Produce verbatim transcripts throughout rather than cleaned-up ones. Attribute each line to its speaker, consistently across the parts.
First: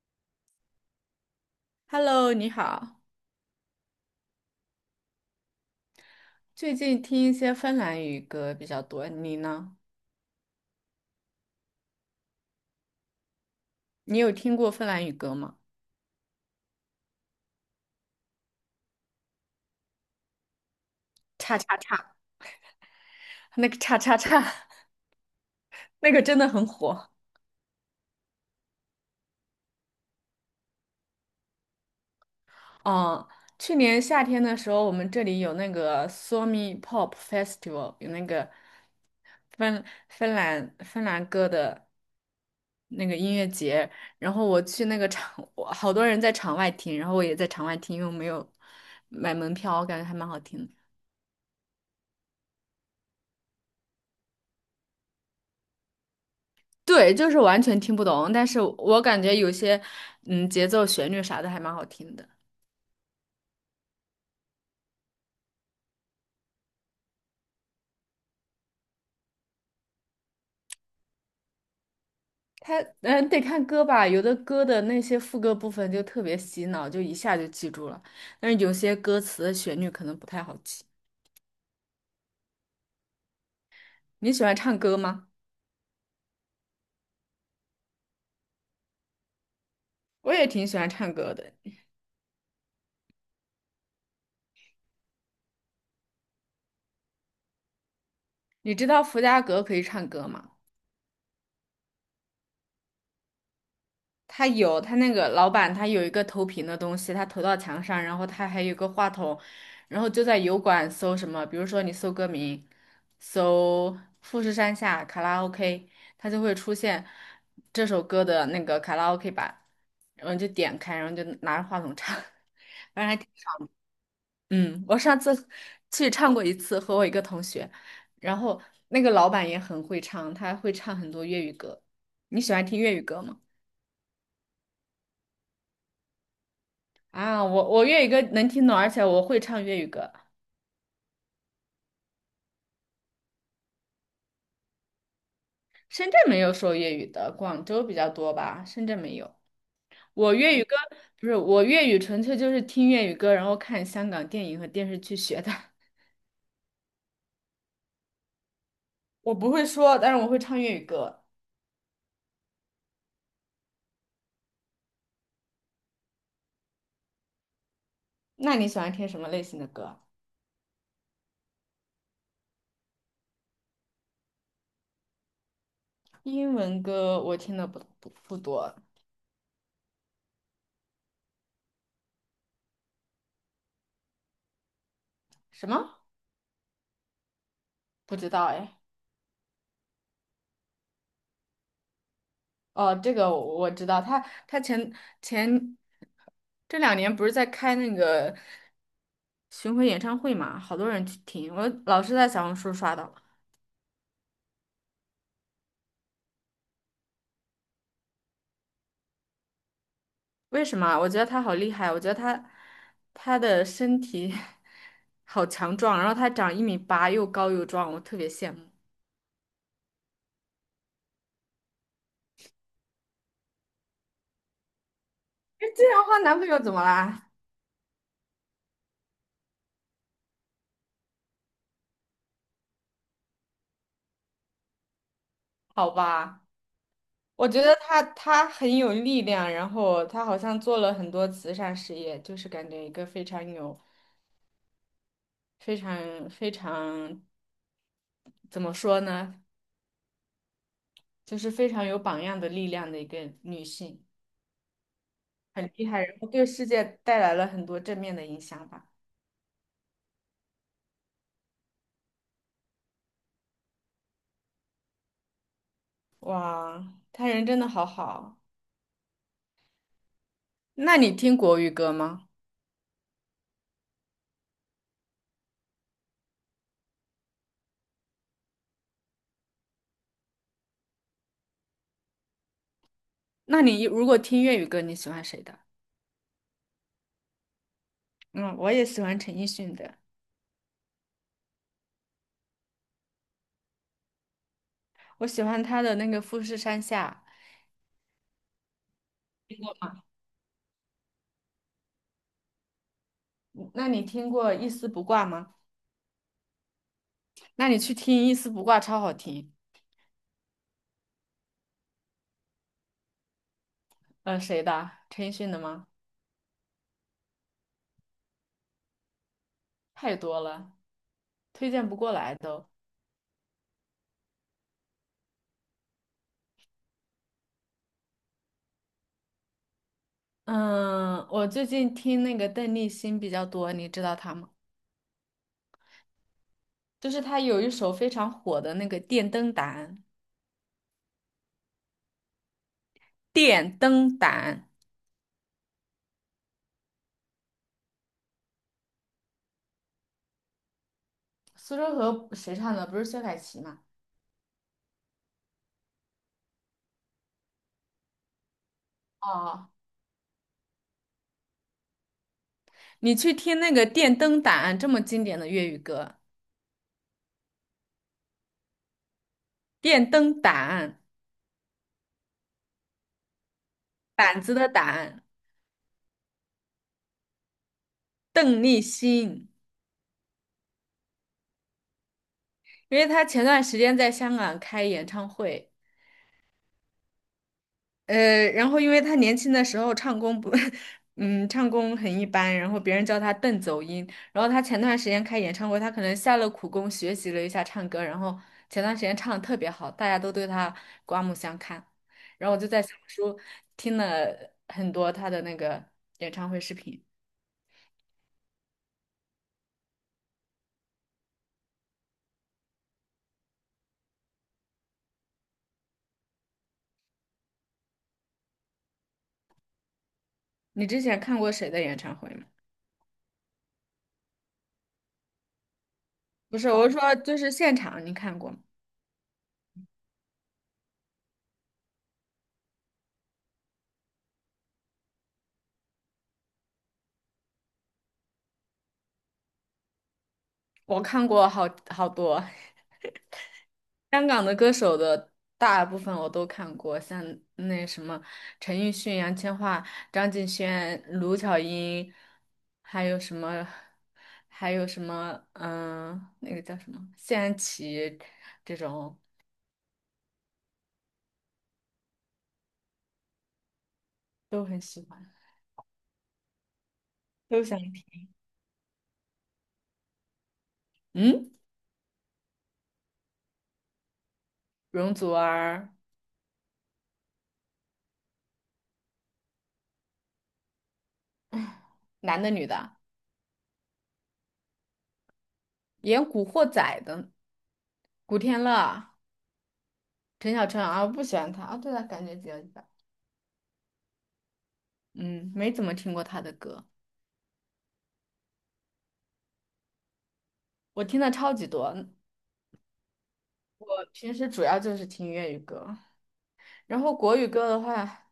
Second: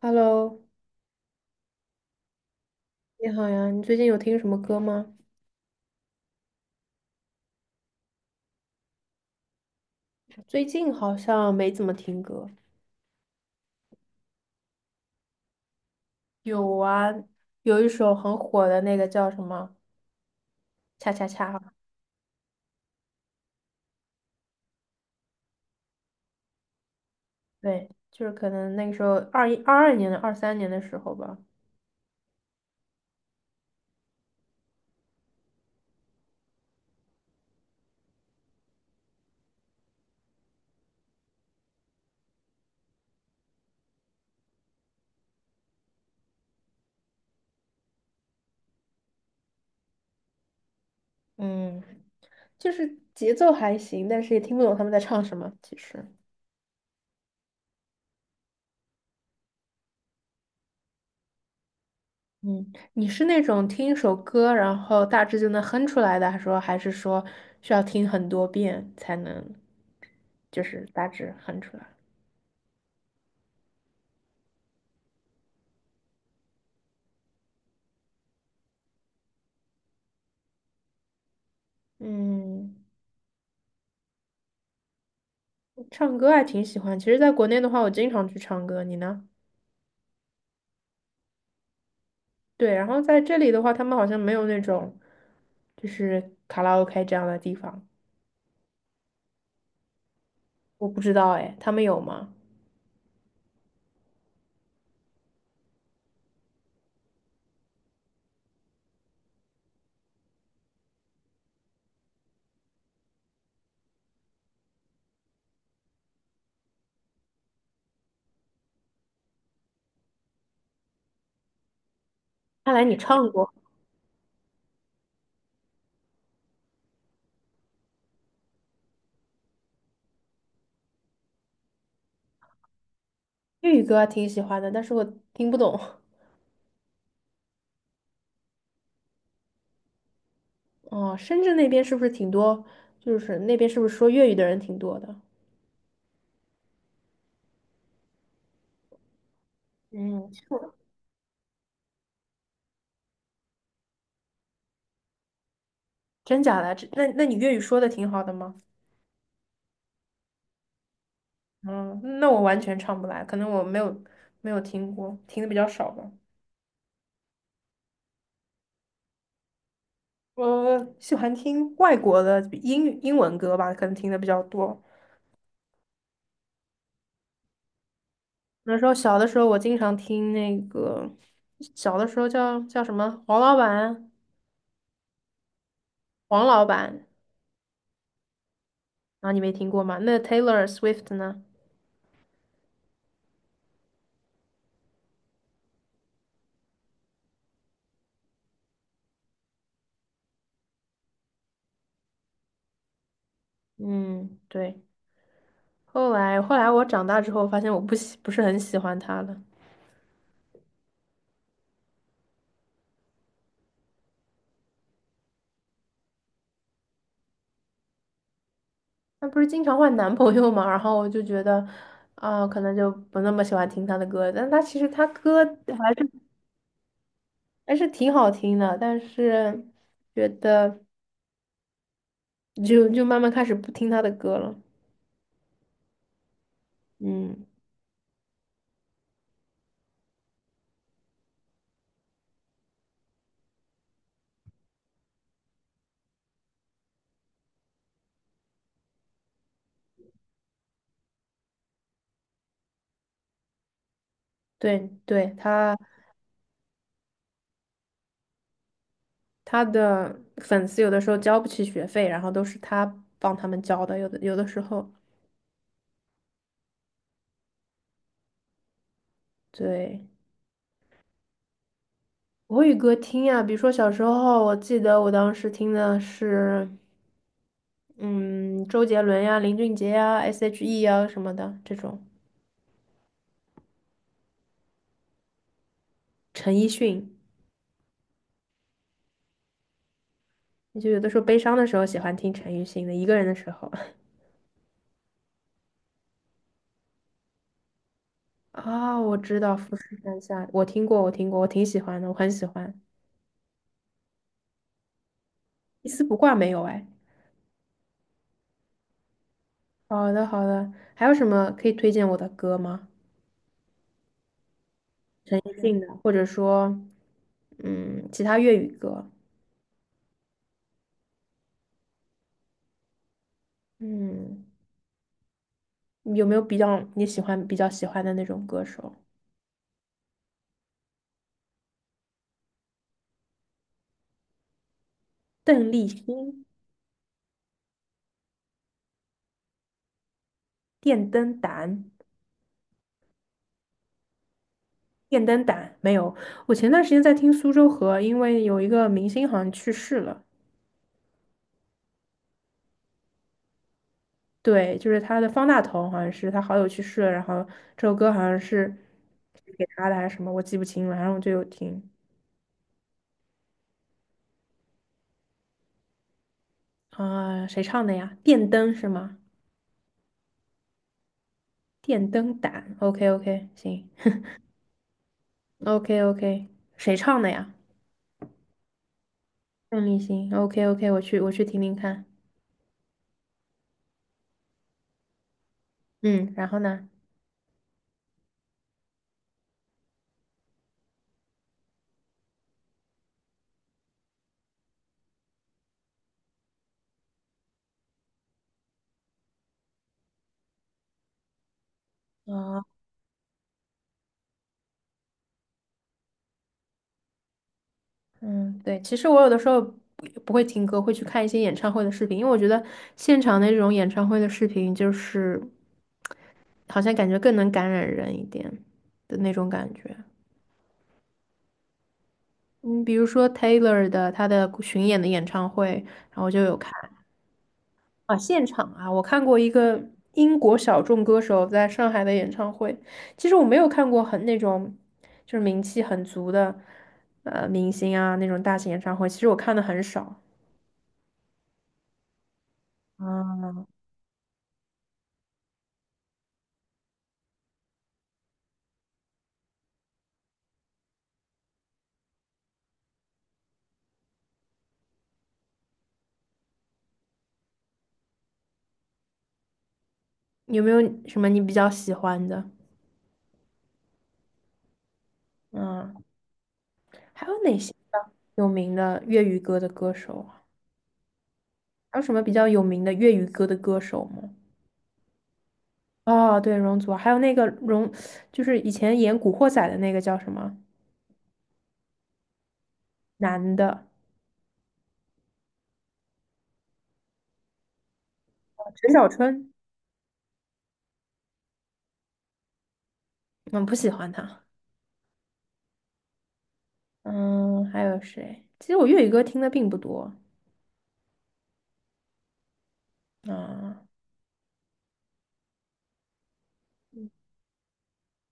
Speaker 1: Hello，
Speaker 2: Hello，你好。
Speaker 1: 你好呀，你最近有听什么歌吗？
Speaker 2: 最近听一些芬兰语歌比较多，你呢？
Speaker 1: 最近好像没怎么听歌。
Speaker 2: 你有听过芬兰语歌吗？
Speaker 1: 有啊，有一首很火的那个叫什么"恰恰恰"，
Speaker 2: 叉
Speaker 1: 啊
Speaker 2: 叉叉，那个叉叉叉，那个真的很火。
Speaker 1: 对，就是可能那个时候二一、二二年的、二三年的时候吧。
Speaker 2: 嗯，去年夏天的时候，我们这里有那个 Suomi Pop Festival，有那个芬芬兰芬兰歌的那个音乐节。然后我去那个场，我好多人在场外听，然后我也在场外听，因为我没有买门票，我感觉还蛮好听的。
Speaker 1: 嗯，就是节奏还行，但是也听不懂他们在唱什么。其实，
Speaker 2: 对，就是完全听不懂，但是我感觉有些嗯节奏、旋律啥的还蛮好听的。
Speaker 1: 嗯，你是那种听一首歌，然后大致就能哼出来的，还是说还是说需要听很多遍才能，就是大致哼出来？
Speaker 2: 它嗯得看歌吧，有的歌的那些副歌部分就特别洗脑，就一下就记住了，但是有些歌词的旋律可能不太好记。
Speaker 1: 嗯。
Speaker 2: 你喜欢唱歌吗？
Speaker 1: 唱歌还挺喜欢。其实，在国内的话，我经常去唱歌。你呢？
Speaker 2: 我也挺喜欢唱歌的。
Speaker 1: 对，然后在这里的话，他们好像没有那种就是卡拉 OK 这样的地方，
Speaker 2: 你知道伏家格可以唱歌吗？
Speaker 1: 我不知道哎，他们有吗？
Speaker 2: 他有他那个老板，他有一个投屏的东西，他投到墙上，然后他还有一个话筒，然后就在油管搜什么，比如说你搜歌名，搜富士山下卡拉 OK，它就会出现这首歌的那个卡拉 OK 版，然后你就点开，然后就拿着话筒唱，
Speaker 1: 看来你
Speaker 2: 反正还挺
Speaker 1: 唱过
Speaker 2: 爽。嗯，我上次去唱过一次，和我一个同学，然后那个老板也很会唱，他会唱很多粤语歌。你喜欢听粤语歌吗？
Speaker 1: 粤语歌，还挺喜欢的，但是我听不懂。
Speaker 2: 啊，我我粤语歌能听懂，而且我会唱粤语歌。
Speaker 1: 哦，深圳那边是不是挺多？就是那边是不是说粤语的人挺多的？
Speaker 2: 深圳没有说粤语的，广州比较多吧，深圳没有。
Speaker 1: 嗯，
Speaker 2: 我
Speaker 1: 是
Speaker 2: 粤语歌不是我粤语，纯粹就是听粤语歌，然后看香港电影和电视剧学的。
Speaker 1: 真假的？这那那你粤语说的挺好的吗？
Speaker 2: 我不会说，但是我会唱粤语歌。
Speaker 1: 嗯，那我完全唱不来，可能我没有没有听过，听的比较少吧。
Speaker 2: 那你喜欢听什么类型的歌？
Speaker 1: 我喜欢听外国的比英英文歌吧，可能听的比较多。
Speaker 2: 英文歌我听的不不不多，
Speaker 1: 那时候小的时候，我经常听那个，小的时候叫叫什么黄老板，
Speaker 2: 什么
Speaker 1: 黄老板
Speaker 2: 不知道哎。
Speaker 1: 啊，你没听过吗？那 Taylor Swift 呢？
Speaker 2: 哦，这个我我知道，他他前前这两年不是在开那个。巡回演唱会嘛，好多人去听，我老是在小红书刷到。
Speaker 1: 嗯，对。后来后来我长大之后，发现我不喜不是很喜欢她了。
Speaker 2: 为什么啊我觉得他好厉害，我觉得他他的身体 好强壮，然后他长一米八，又高又壮，我特别羡慕。
Speaker 1: 她不是经常换男朋友嘛，然后我就觉得，啊、可能就不那么喜欢听她的歌。但她其实她歌
Speaker 2: 哎，这
Speaker 1: 还
Speaker 2: 样的
Speaker 1: 是
Speaker 2: 话男朋友怎么啦？
Speaker 1: 还是挺好听的，但是觉得。就就慢慢开始不听他的歌了。
Speaker 2: 好吧，
Speaker 1: 嗯，
Speaker 2: 我觉得他他很有力量，然后他好像做了很多慈善事业，就是感觉一个非常有、非常非常怎么说呢，就是非常有榜样的力量的一个女性。
Speaker 1: 对对，
Speaker 2: 很
Speaker 1: 他
Speaker 2: 厉害，然后对世界带来了很多正面的影响吧。
Speaker 1: 他的粉丝有的时候交不起学费，然后都是他帮他们交的，有的有的时候，
Speaker 2: 哇，他人真的好好。
Speaker 1: 对，
Speaker 2: 那你听国语歌吗？
Speaker 1: 国语歌听呀，比如说小时候，我记得我当时听的是，嗯，周杰伦呀、林俊杰呀、S.H.E 呀什么的这种，
Speaker 2: 那你如果听粤语歌，你喜欢谁的？
Speaker 1: 陈奕迅。
Speaker 2: 嗯，我也喜欢陈奕迅的，
Speaker 1: 就有的时候悲伤的时候喜欢听陈奕迅的，一个人的时候
Speaker 2: 我喜欢他的那个《富士山下》。
Speaker 1: 啊，我知道《富士山下》，我听过，我听过，我挺喜欢的，我很喜欢。
Speaker 2: 嗯那你听过《一丝不挂》吗？
Speaker 1: 一丝不挂没有哎。
Speaker 2: 那你去听《一丝不挂》，超好听。
Speaker 1: 好的，好的。还有什么可以推荐我的歌吗？
Speaker 2: 呃，谁的？陈奕
Speaker 1: 陈
Speaker 2: 迅的
Speaker 1: 奕迅的，
Speaker 2: 吗？
Speaker 1: 或者说，嗯，其他粤语歌。
Speaker 2: 太多了，推荐不过来都。
Speaker 1: 嗯，有没有比较你喜欢、比较喜欢的那种歌手？
Speaker 2: 嗯，我最近听那个邓丽欣比较多，你知道她吗？
Speaker 1: 邓丽欣、
Speaker 2: 就是他有一首非常火的那个电灯胆，
Speaker 1: 电灯胆、
Speaker 2: 电灯胆，
Speaker 1: 电灯胆没有。我前段时间在听苏州河，因为有一个明星好像去世了。
Speaker 2: 苏州河谁唱的？不是薛凯琪吗？
Speaker 1: 对，就是他的方大同，好像是他好友去世了，然后这首歌好像是给
Speaker 2: 哦，
Speaker 1: 他的还是什么，我记不清了。然后我就有听。
Speaker 2: 你去听那个电灯胆这么经典的粤语歌，
Speaker 1: 啊，谁唱的呀？电灯是吗？
Speaker 2: 电灯胆，
Speaker 1: 电灯胆，OK OK，行
Speaker 2: 胆子的胆，
Speaker 1: ，OK OK，谁唱的呀？
Speaker 2: 邓丽欣，
Speaker 1: 邓丽欣，OK OK，我去我去听听看。
Speaker 2: 因为她前段时间在香港开演唱会，
Speaker 1: 嗯，然后呢？
Speaker 2: 呃，然后因为他年轻的时候唱功不，嗯，唱功很一般，然后别人叫他邓走音。然后他前段时间开演唱会，他可能下了苦功学习了一下唱歌，然后前段时间唱的特别好，大家都对他刮目相看。然后我
Speaker 1: 啊，
Speaker 2: 就在小红书听了很多他的那个演唱会视频。
Speaker 1: 嗯，对，其实我有的时候不不会听歌，会去看一些演唱会的视频，因为我觉得现场的这种演唱会的视频，就是好像感觉更能感染人一点的那种感觉。
Speaker 2: 你之前看过谁的演唱会吗？
Speaker 1: 嗯，比如说 Taylor 的她的巡演的演唱会，然后我就有
Speaker 2: 不是，
Speaker 1: 看。
Speaker 2: 我是说就是现场你
Speaker 1: 啊，
Speaker 2: 看
Speaker 1: 现
Speaker 2: 过吗？
Speaker 1: 场啊，我看过一个英国小众歌手在上海的演唱会。其实我没有看过很那种就是名气很足的呃明星啊那种大型演唱会，其实我看的很少。
Speaker 2: 我看过好好多。
Speaker 1: 啊。
Speaker 2: 香港的歌手的大部分我都看过，像那什么陈奕迅、杨千嬅、张敬轩、卢巧音，还有什么，还有什么，嗯、那个叫什么谢安琪，这种
Speaker 1: 有没有什么你比较喜欢的？
Speaker 2: 都很喜欢，
Speaker 1: 嗯，还有哪
Speaker 2: 都
Speaker 1: 些
Speaker 2: 想听。
Speaker 1: 有名的粤语歌的歌手啊？
Speaker 2: 嗯，
Speaker 1: 还有什么比较有名的粤语歌的歌手吗？
Speaker 2: 容祖儿，
Speaker 1: 哦，对，容祖儿，还有那个容，就是以前演《古惑仔》的那个叫什么
Speaker 2: 男的女的，
Speaker 1: 男的，
Speaker 2: 演《古惑仔》的古天
Speaker 1: 陈小
Speaker 2: 乐、
Speaker 1: 春。
Speaker 2: 陈小春啊，我不喜欢他啊，对他感觉比较一般，
Speaker 1: 我不喜欢他。
Speaker 2: 嗯，没怎么听过他的歌，
Speaker 1: 嗯，还有谁？其实我粤语歌听的并不多。
Speaker 2: 我听的超级多。
Speaker 1: 啊。
Speaker 2: 我平时主要就是听粤语歌，然后国语歌的话，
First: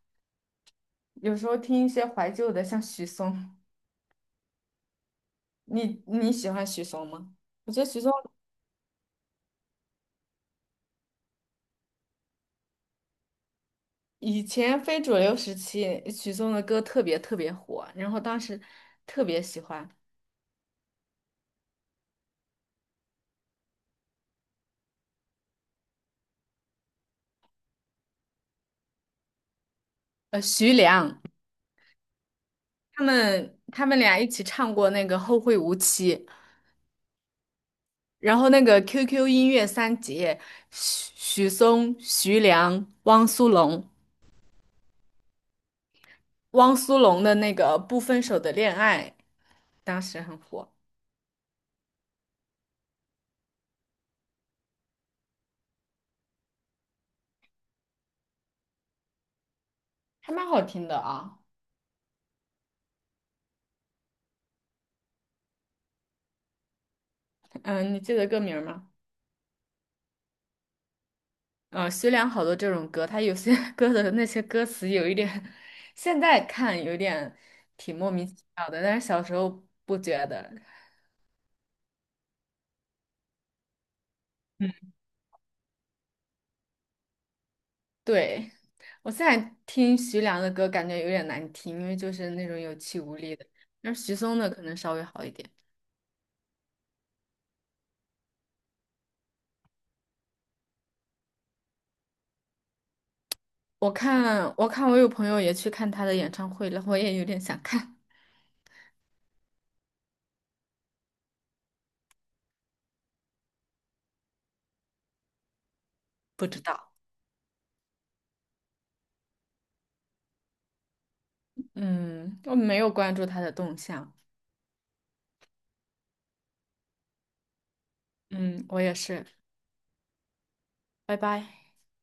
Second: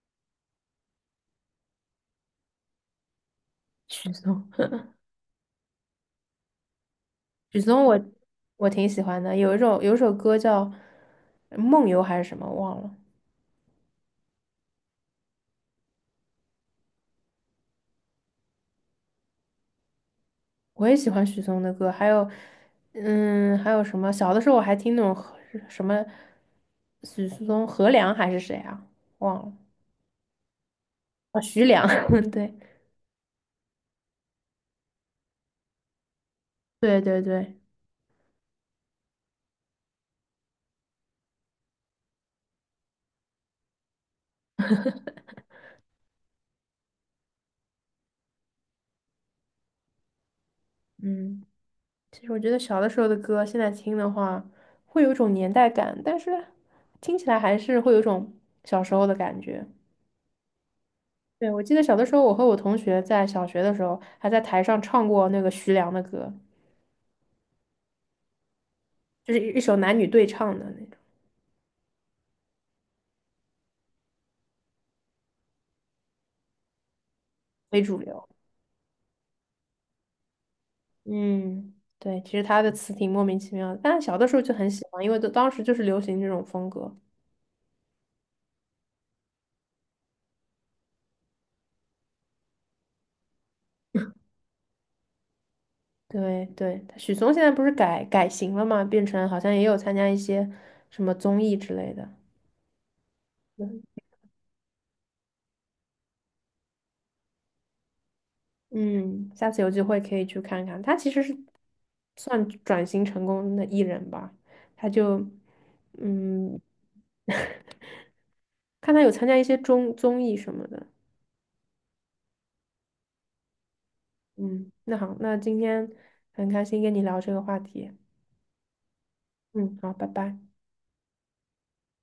Speaker 2: 有时候听一些怀旧的，像许嵩。
Speaker 1: 许嵩，
Speaker 2: 你你喜欢许嵩吗？
Speaker 1: 许
Speaker 2: 我觉
Speaker 1: 嵩
Speaker 2: 得许
Speaker 1: 我
Speaker 2: 嵩
Speaker 1: 我挺喜欢的，有一首有一首歌叫呃梦游》还是什么忘了。
Speaker 2: 以前非主流时期，许嵩的歌特别特别火，然后当时特别喜欢。
Speaker 1: 我也喜欢许嵩的歌，还有嗯，还有什么？小的时候我还听那种和什么许嵩、何良还是谁啊？忘了
Speaker 2: 呃，徐良
Speaker 1: 啊，徐良。对
Speaker 2: 他们他们俩一起唱过那个《后会无期》，
Speaker 1: 对对对，
Speaker 2: 然后那个 Q Q 音乐三杰，许许嵩、徐良、汪苏泷，汪苏泷的那个《不分手的恋爱》。当时很火。
Speaker 1: 嗯，其实我觉得小的时候的歌，现在听的话，会有一种年代感，但是听起来还是会有一种小时候的感觉。
Speaker 2: 还蛮好听的啊。
Speaker 1: 对，我记得小的时候，我和我同学在小学的时候，还在台上唱过那个徐良的歌，
Speaker 2: 嗯，你记得歌名儿吗？
Speaker 1: 就是一一首男女对唱的那种，
Speaker 2: 嗯，徐良好多这种歌，他有些 歌的那些歌词有一点，现在看有点
Speaker 1: 非
Speaker 2: 挺
Speaker 1: 主
Speaker 2: 莫名
Speaker 1: 流。
Speaker 2: 其妙的，但是小时候不觉得。
Speaker 1: 嗯，对，其实他的词挺莫名其妙的，但小的时候就很喜欢，因为都当时就是流行这种风格。
Speaker 2: 对，我现在听徐良的歌，感觉有点难听，因为就是那种有气无力的。但是徐嵩的可能稍微好一点。
Speaker 1: 对对，许嵩现在不是改改型了嘛，变成好像也有参加一些什么综艺之类的。
Speaker 2: 我看，我看，我有朋友也去看他的演唱会了，我也有点想看，
Speaker 1: 嗯，下次有机会可以去看看。他其实是算转型成功的艺人吧，他就
Speaker 2: 不
Speaker 1: 嗯，
Speaker 2: 知道。
Speaker 1: 看他有参加一些综综艺什么的。
Speaker 2: 嗯，我没有关注他的动向。
Speaker 1: 嗯，那好，那今天很开心跟你聊这个话题。
Speaker 2: 嗯，我也是。
Speaker 1: 嗯，好，拜拜。
Speaker 2: 拜拜。